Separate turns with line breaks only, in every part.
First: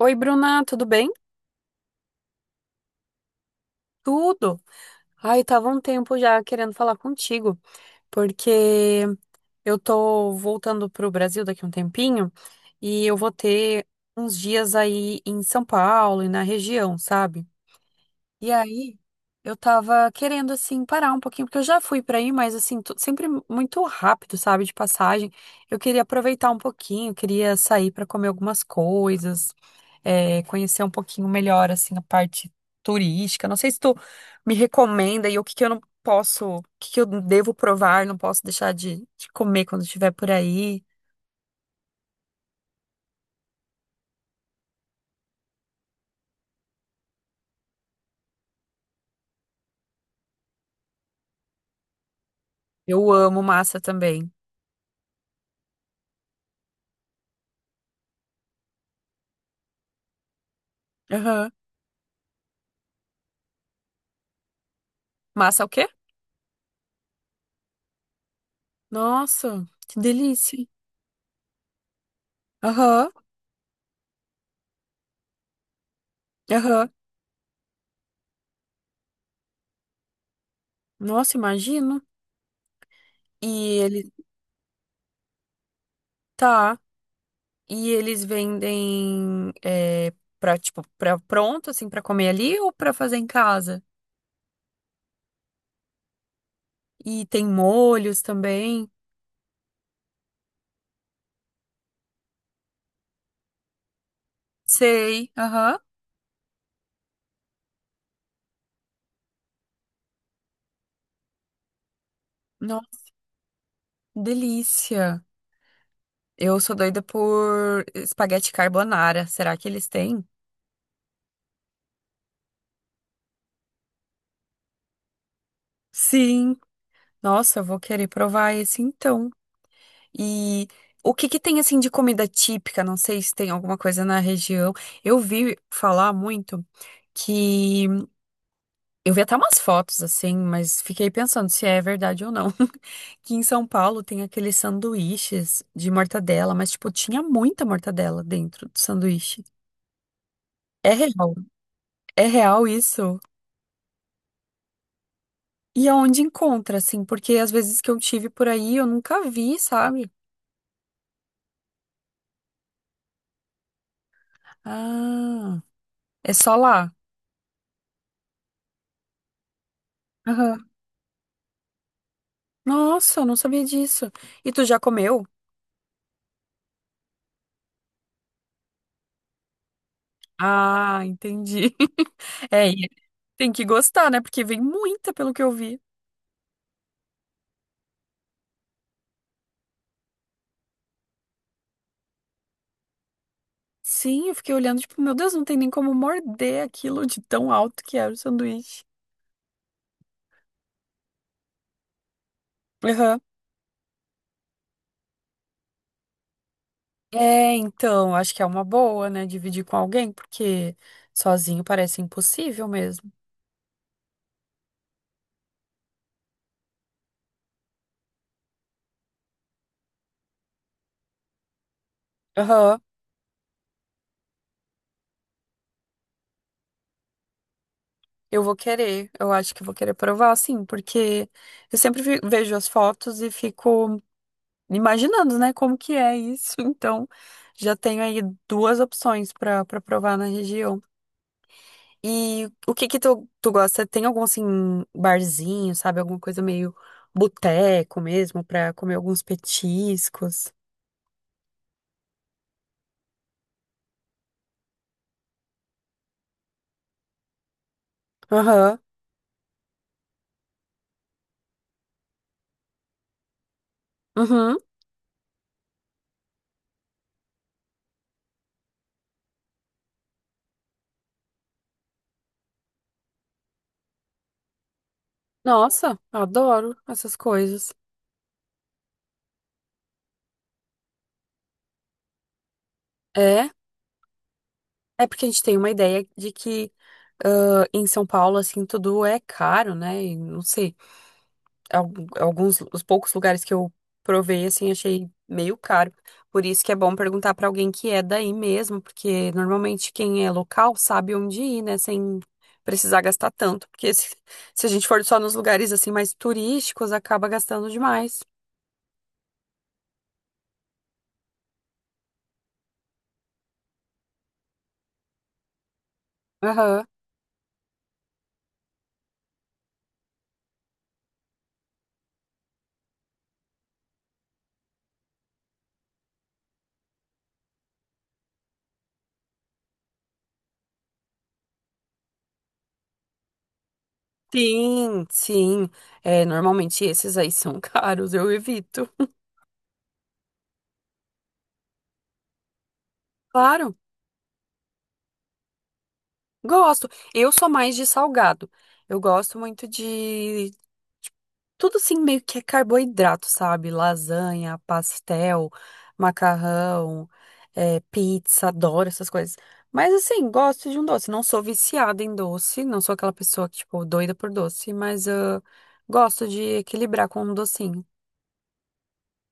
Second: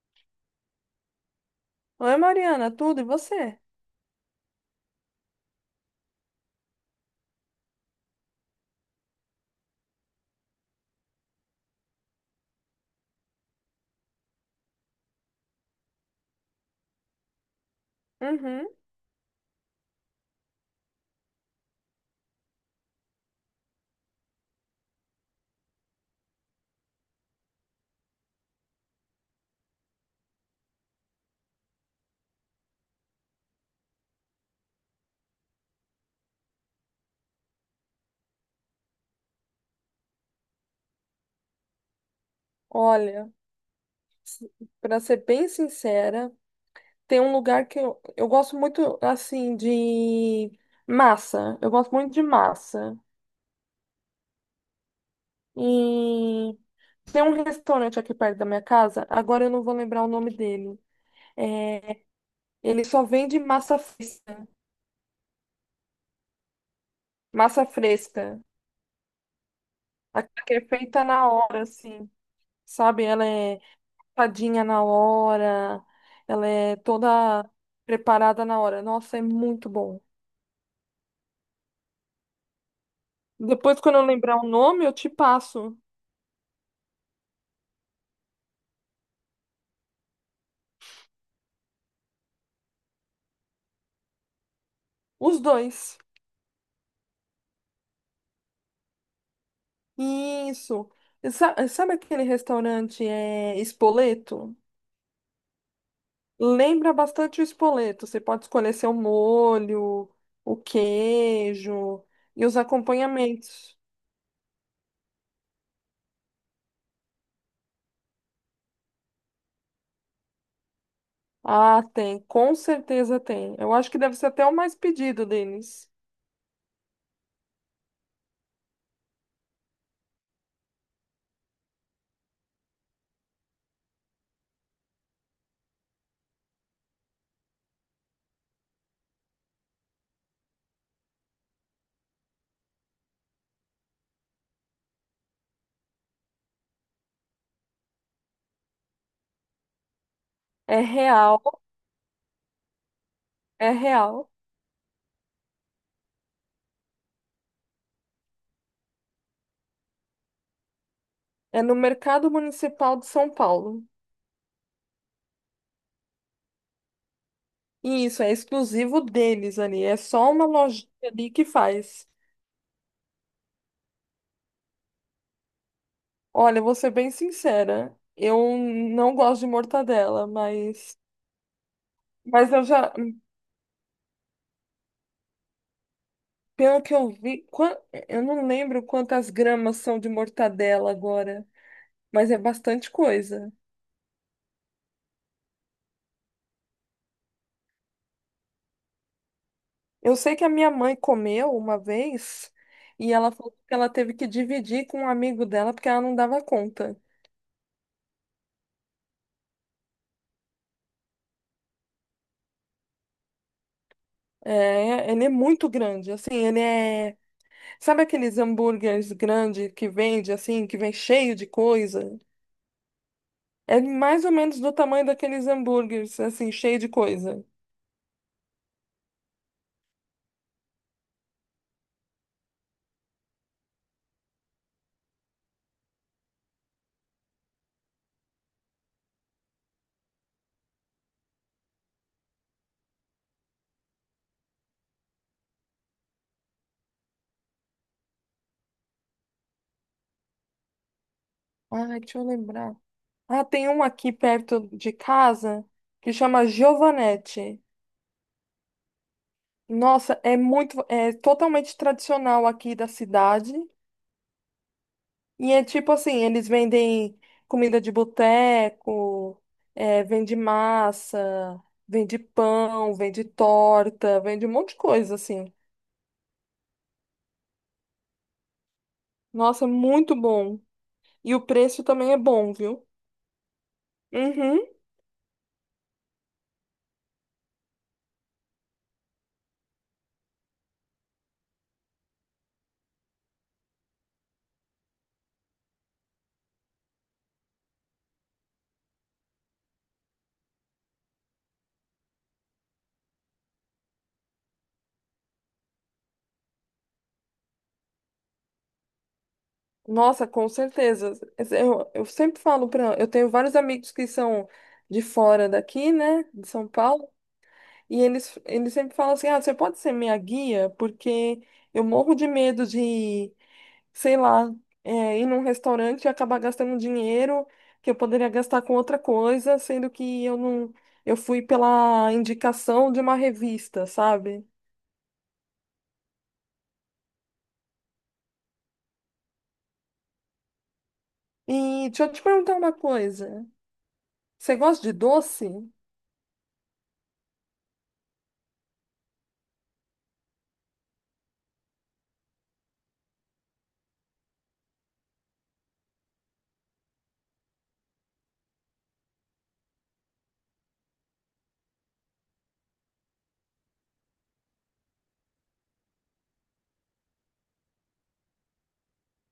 Oi, Bruna, tudo bem?
Oi, Mariana, tudo e você?
Tudo. Ai, tava um tempo já querendo falar contigo, porque eu tô voltando pro Brasil daqui a um tempinho e eu vou ter uns dias aí em São Paulo e na região, sabe? E
Uhum.
aí, eu tava querendo, assim, parar um pouquinho, porque eu já fui pra aí, mas, assim, sempre muito rápido, sabe, de passagem. Eu queria aproveitar um pouquinho, queria sair pra comer algumas coisas, conhecer um pouquinho melhor, assim, a parte turística. Não sei se tu me recomenda e o que que eu não posso, o que que eu devo provar, não posso deixar de comer quando estiver por aí.
Olha, para ser bem sincera, tem um lugar que eu gosto muito, assim, de massa. Eu gosto muito de massa.
Eu amo massa também.
E tem um restaurante aqui perto da minha casa, agora eu não vou lembrar o nome dele.
Aham.
É, ele só vende massa fresca.
Massa é o quê?
Massa fresca.
Nossa, que
A que é
delícia.
feita na hora, assim. Sabe?
Aham,
Ela é tadinha na hora, ela é
aham.
toda preparada na hora. Nossa, é muito bom.
Nossa, imagino. E
Depois, quando eu
ele
lembrar o nome, eu te passo
tá. E eles vendem pra, tipo, pra pronto, assim, pra comer ali ou pra fazer em casa?
os dois.
E tem molhos também.
Isso. E sabe aquele restaurante é Espoleto?
Sei, aham.
Lembra bastante o Espoleto. Você pode escolher seu molho, o queijo e os
Nossa,
acompanhamentos.
delícia. Eu sou doida por espaguete carbonara. Será que eles têm?
Ah, tem, com certeza tem. Eu acho que deve ser até o mais pedido deles.
Sim. Nossa, eu vou querer provar esse então. E o que que tem, assim, de comida típica? Não sei se tem alguma coisa na região. Eu vi falar muito que eu vi até umas fotos assim, mas fiquei pensando se é verdade ou não. Que em São Paulo tem aqueles sanduíches de mortadela, mas tipo, tinha muita mortadela dentro do sanduíche.
É
É real,
real,
é real isso.
é real.
E aonde encontra, assim, porque às vezes que eu tive por aí eu nunca vi, sabe?
É no Mercado Municipal de São Paulo.
Ah, é só lá.
E isso é exclusivo deles ali. É só uma
Aham.
lojinha ali que faz.
Nossa, eu não sabia disso. E tu já comeu?
Olha, vou ser bem sincera. Eu não gosto de mortadela,
Ah, entendi.
mas eu
É, e
já,
tem que gostar, né? Porque vem muita, pelo que eu vi.
pelo que eu vi, eu não lembro quantas gramas são de mortadela agora, mas é bastante coisa.
Sim, eu fiquei olhando, tipo, meu Deus, não tem nem como morder aquilo de tão alto que era o sanduíche.
Eu sei que a minha mãe comeu uma vez e
Aham.
ela falou que ela teve que dividir com um amigo dela porque ela não dava conta.
É, então, acho que é uma boa, né? Dividir com alguém, porque sozinho parece impossível mesmo.
É, ele é muito grande, assim, ele é. Sabe aqueles hambúrgueres grandes que vende, assim, que vem cheio de coisa?
Aham.
É mais ou menos do tamanho daqueles hambúrgueres, assim, cheio de coisa.
Eu vou querer, eu acho que eu vou querer provar, sim, porque eu sempre vejo as fotos e fico imaginando, né, como que é isso. Então, já tenho aí duas opções para provar na região. E o que que tu gosta? Tem algum, assim, barzinho, sabe? Alguma coisa meio boteco mesmo, pra comer alguns petiscos?
Ai, deixa eu lembrar. Ah, tem um aqui perto de casa que chama Giovanetti.
Aham.
Nossa, é muito, é totalmente tradicional aqui da cidade.
Uhum.
E é tipo assim, eles vendem comida de boteco, vende massa, vende pão, vende torta, vende um monte de coisa, assim.
Nossa, adoro essas coisas.
Nossa, muito bom. E o preço também é bom, viu?
É,
Uhum.
é porque a gente tem uma ideia de que em São Paulo, assim, tudo é caro, né? E não sei. Alguns, os poucos lugares que eu provei, assim, achei meio caro. Por isso que é bom perguntar pra alguém que é daí mesmo, porque normalmente quem é local sabe onde ir, né, sem precisar gastar tanto, porque se a gente for só nos lugares assim mais turísticos, acaba gastando demais.
Nossa, com certeza. Eu sempre falo para, eu tenho vários amigos que são de fora daqui, né, de São
Aham.
Paulo, e eles sempre falam assim: "Ah, você pode ser minha guia, porque eu morro de medo de, sei lá, ir num restaurante e acabar gastando dinheiro que eu poderia gastar com outra coisa, sendo que eu não eu fui pela indicação de uma revista, sabe?
Sim, sim. É, normalmente esses aí são caros, eu evito.
E deixa eu te perguntar uma coisa.
Claro,
Você gosta de doce?
gosto. Eu sou mais de salgado. Eu gosto muito de tudo assim meio que é carboidrato, sabe? Lasanha, pastel, macarrão, pizza, adoro essas coisas. Mas assim, gosto de um doce. Não sou viciada em doce, não sou aquela pessoa que, tipo, doida por doce, mas ah, gosto de equilibrar com um docinho.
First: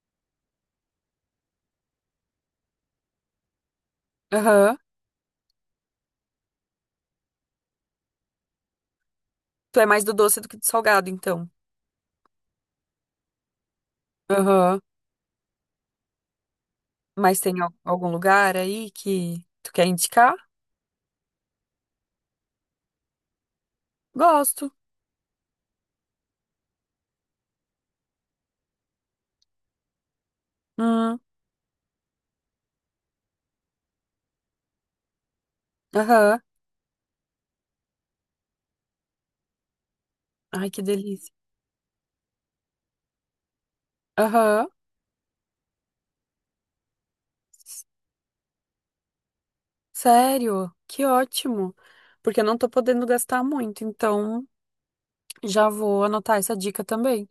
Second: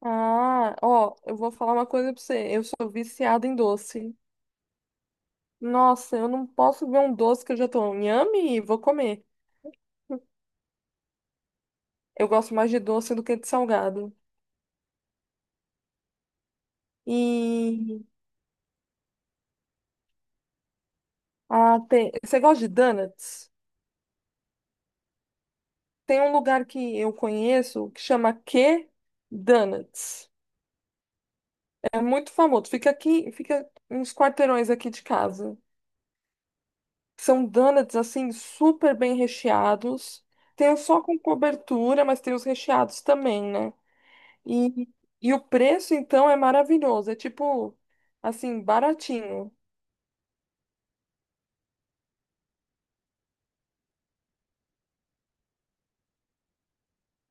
Ah, ó, eu vou falar uma coisa pra você. Eu sou viciada em doce.
Aham.
Nossa, eu não posso ver um doce que eu já tô nhame e vou comer.
Tu é mais do doce do que do salgado, então.
Eu gosto mais de doce do que de salgado.
Aham. Mas tem
E
algum lugar aí que tu quer indicar?
ah, tem... você gosta de donuts?
Gosto.
Tem um lugar que eu conheço que chama Q Donuts.
Hum.
É muito famoso. Fica aqui, fica uns quarteirões aqui de casa.
Aham.
São donuts assim super bem recheados.
Ai,
Tem os
que
só com
delícia.
cobertura, mas tem os recheados também, né?
Aham.
E, e o preço então é maravilhoso, é tipo assim, baratinho.
Sério? Que ótimo! Porque eu não tô podendo gastar muito, então já vou anotar essa dica também.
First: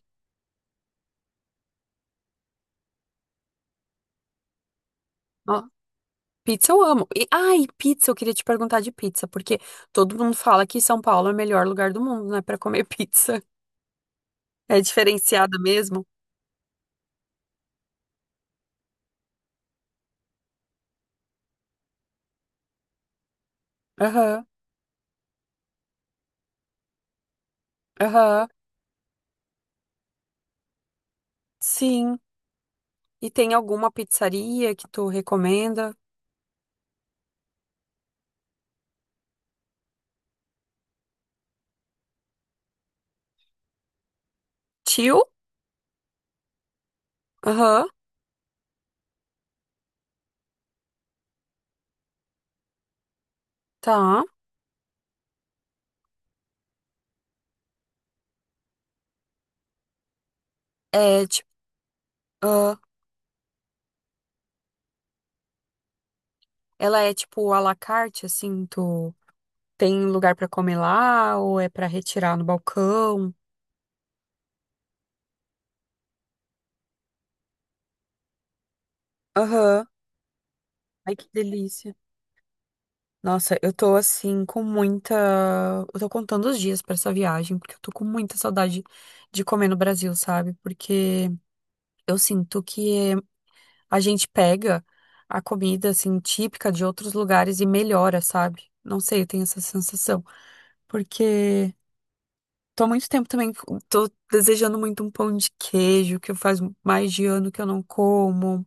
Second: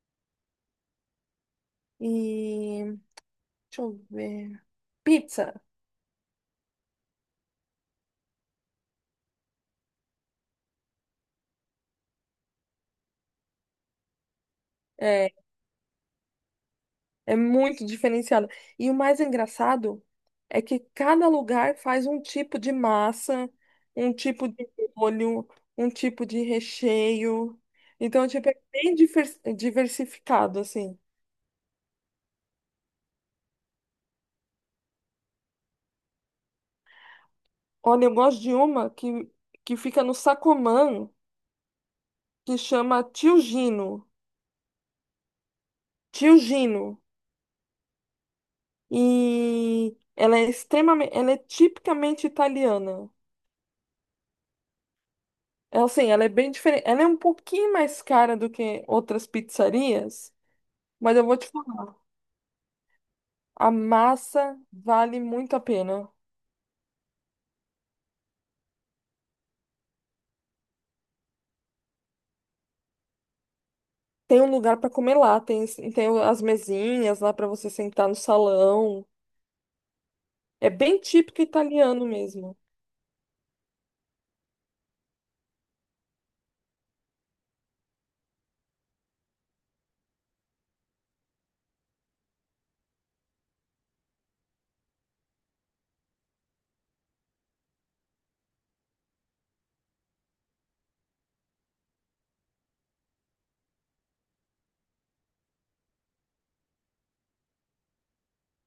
E deixa eu ver. Pizza
Ó, pizza eu amo. E, ai, pizza, eu queria te perguntar de pizza, porque todo mundo fala que São Paulo é o melhor lugar do mundo, né, pra comer pizza. É
é,
diferenciada mesmo?
é muito diferenciada. E o mais engraçado é que cada lugar faz um tipo de massa, um
Aham,
tipo de molho, um tipo de recheio. Então,
aham,
tipo, é bem diversificado, assim.
sim. E tem alguma pizzaria que tu recomenda?
Olha, eu gosto de uma que fica no Sacomã, que chama Tio Gino.
Tio?
Tio Gino.
Aham,
E ela é extremamente, ela é tipicamente italiana.
tá.
É assim, ela é bem diferente. Ela é um pouquinho mais cara do que outras pizzarias, mas eu
É,
vou
tipo,
te falar,
ah,
a massa vale muito a pena.
ela é tipo à la carte, assim, tu. Tem lugar pra comer lá ou é pra retirar no balcão?
Tem um lugar para comer lá, tem, tem as mesinhas lá para você sentar no salão.
Aham.
É bem
Ai, que
típico
delícia.
italiano mesmo.
Nossa, eu tô assim com muita. Eu tô contando os dias pra essa viagem, porque eu tô com muita saudade de comer no Brasil, sabe? Porque eu sinto que a gente pega a comida assim típica de outros lugares e melhora, sabe? Não sei, eu tenho essa sensação. Porque tô há muito tempo também, tô desejando muito um pão de queijo, que faz mais de ano que eu não como.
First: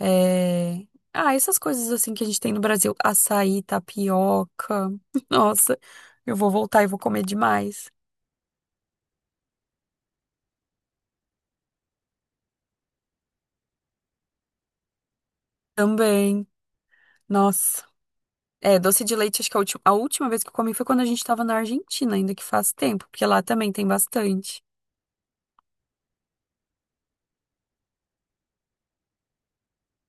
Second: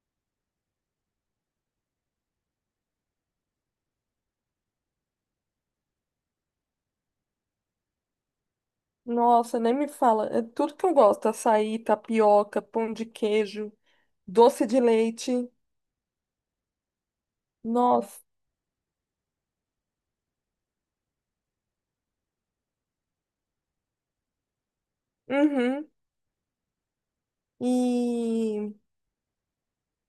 É... Ah, essas coisas assim que a gente tem no Brasil. Açaí, tapioca. Nossa, eu vou voltar e vou comer demais.
Nossa, nem me fala. É tudo que eu gosto: açaí, tapioca, pão de queijo, doce de leite.
Também. Nossa.
Nossa.
É, doce de leite, acho que a última vez que eu comi foi quando a gente tava na Argentina, ainda que faz tempo, porque lá também tem bastante.
Uhum. E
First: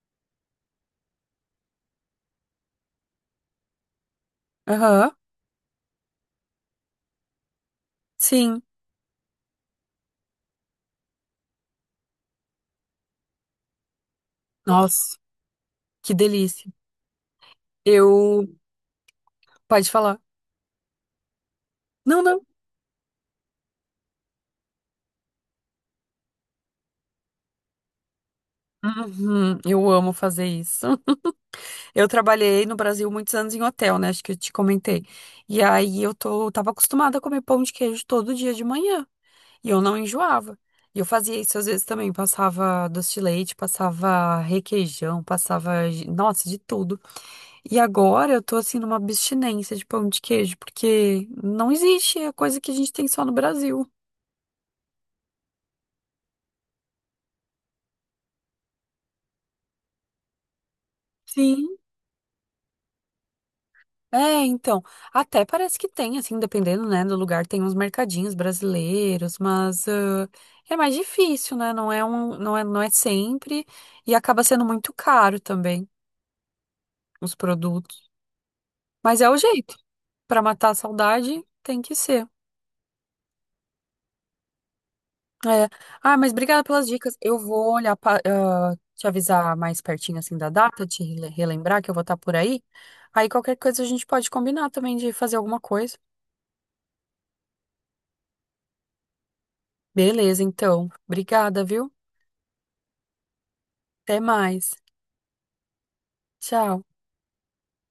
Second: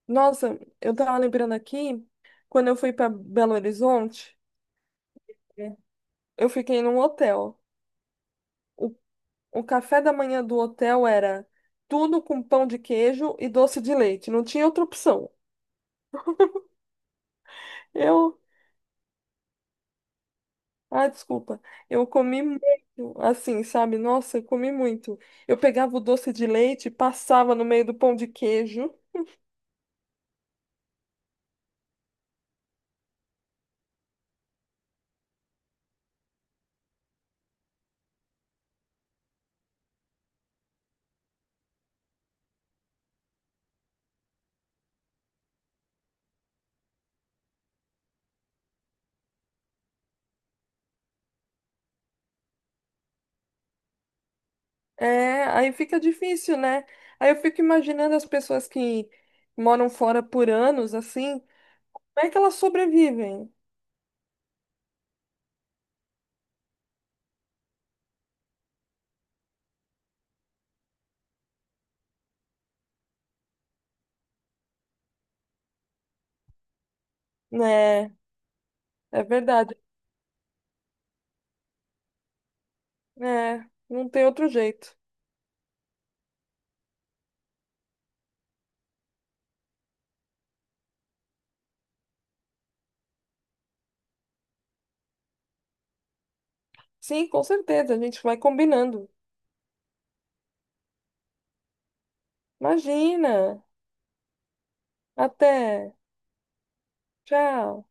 nossa, eu tava lembrando aqui, quando eu fui para Belo Horizonte,
Aham.
é, eu fiquei num hotel.
Sim.
O, o café da manhã do hotel era tudo com pão de queijo e doce de leite. Não tinha outra
Nossa,
opção.
que delícia.
Eu.
Eu. Pode falar.
Ah, desculpa. Eu
Não, não.
comi muito, assim, sabe? Nossa, eu comi muito. Eu pegava o doce de leite, passava no meio do pão de queijo.
Uhum, eu amo fazer isso. Eu trabalhei no Brasil muitos anos em hotel, né? Acho que eu te comentei. E aí eu tava acostumada a comer pão de queijo todo dia de manhã. E eu não enjoava. E eu fazia isso às vezes também. Passava doce de leite, passava requeijão, passava, nossa, de tudo. E agora eu tô assim numa abstinência de pão de queijo, porque não existe, é coisa que a gente tem só no Brasil.
É, aí fica difícil, né? Aí eu fico imaginando as pessoas que moram fora por anos, assim,
Sim.
como é que elas sobrevivem,
É, então, até parece que tem, assim, dependendo, né, do lugar, tem uns mercadinhos brasileiros, mas ah, é mais difícil, né? Não é sempre e acaba sendo muito caro também os produtos.
né?
Mas
É
é o jeito.
verdade.
Pra matar a saudade, tem que ser.
É, não tem outro jeito.
É. Ah, mas obrigada pelas dicas. Eu vou olhar te avisar mais pertinho assim da data, relembrar que eu vou estar por aí. Aí qualquer coisa a gente pode combinar também de fazer alguma coisa.
Sim, com certeza, a gente vai combinando.
Beleza, então. Obrigada, viu?
Imagina.
Até mais.
Até.
Tchau.
Tchau.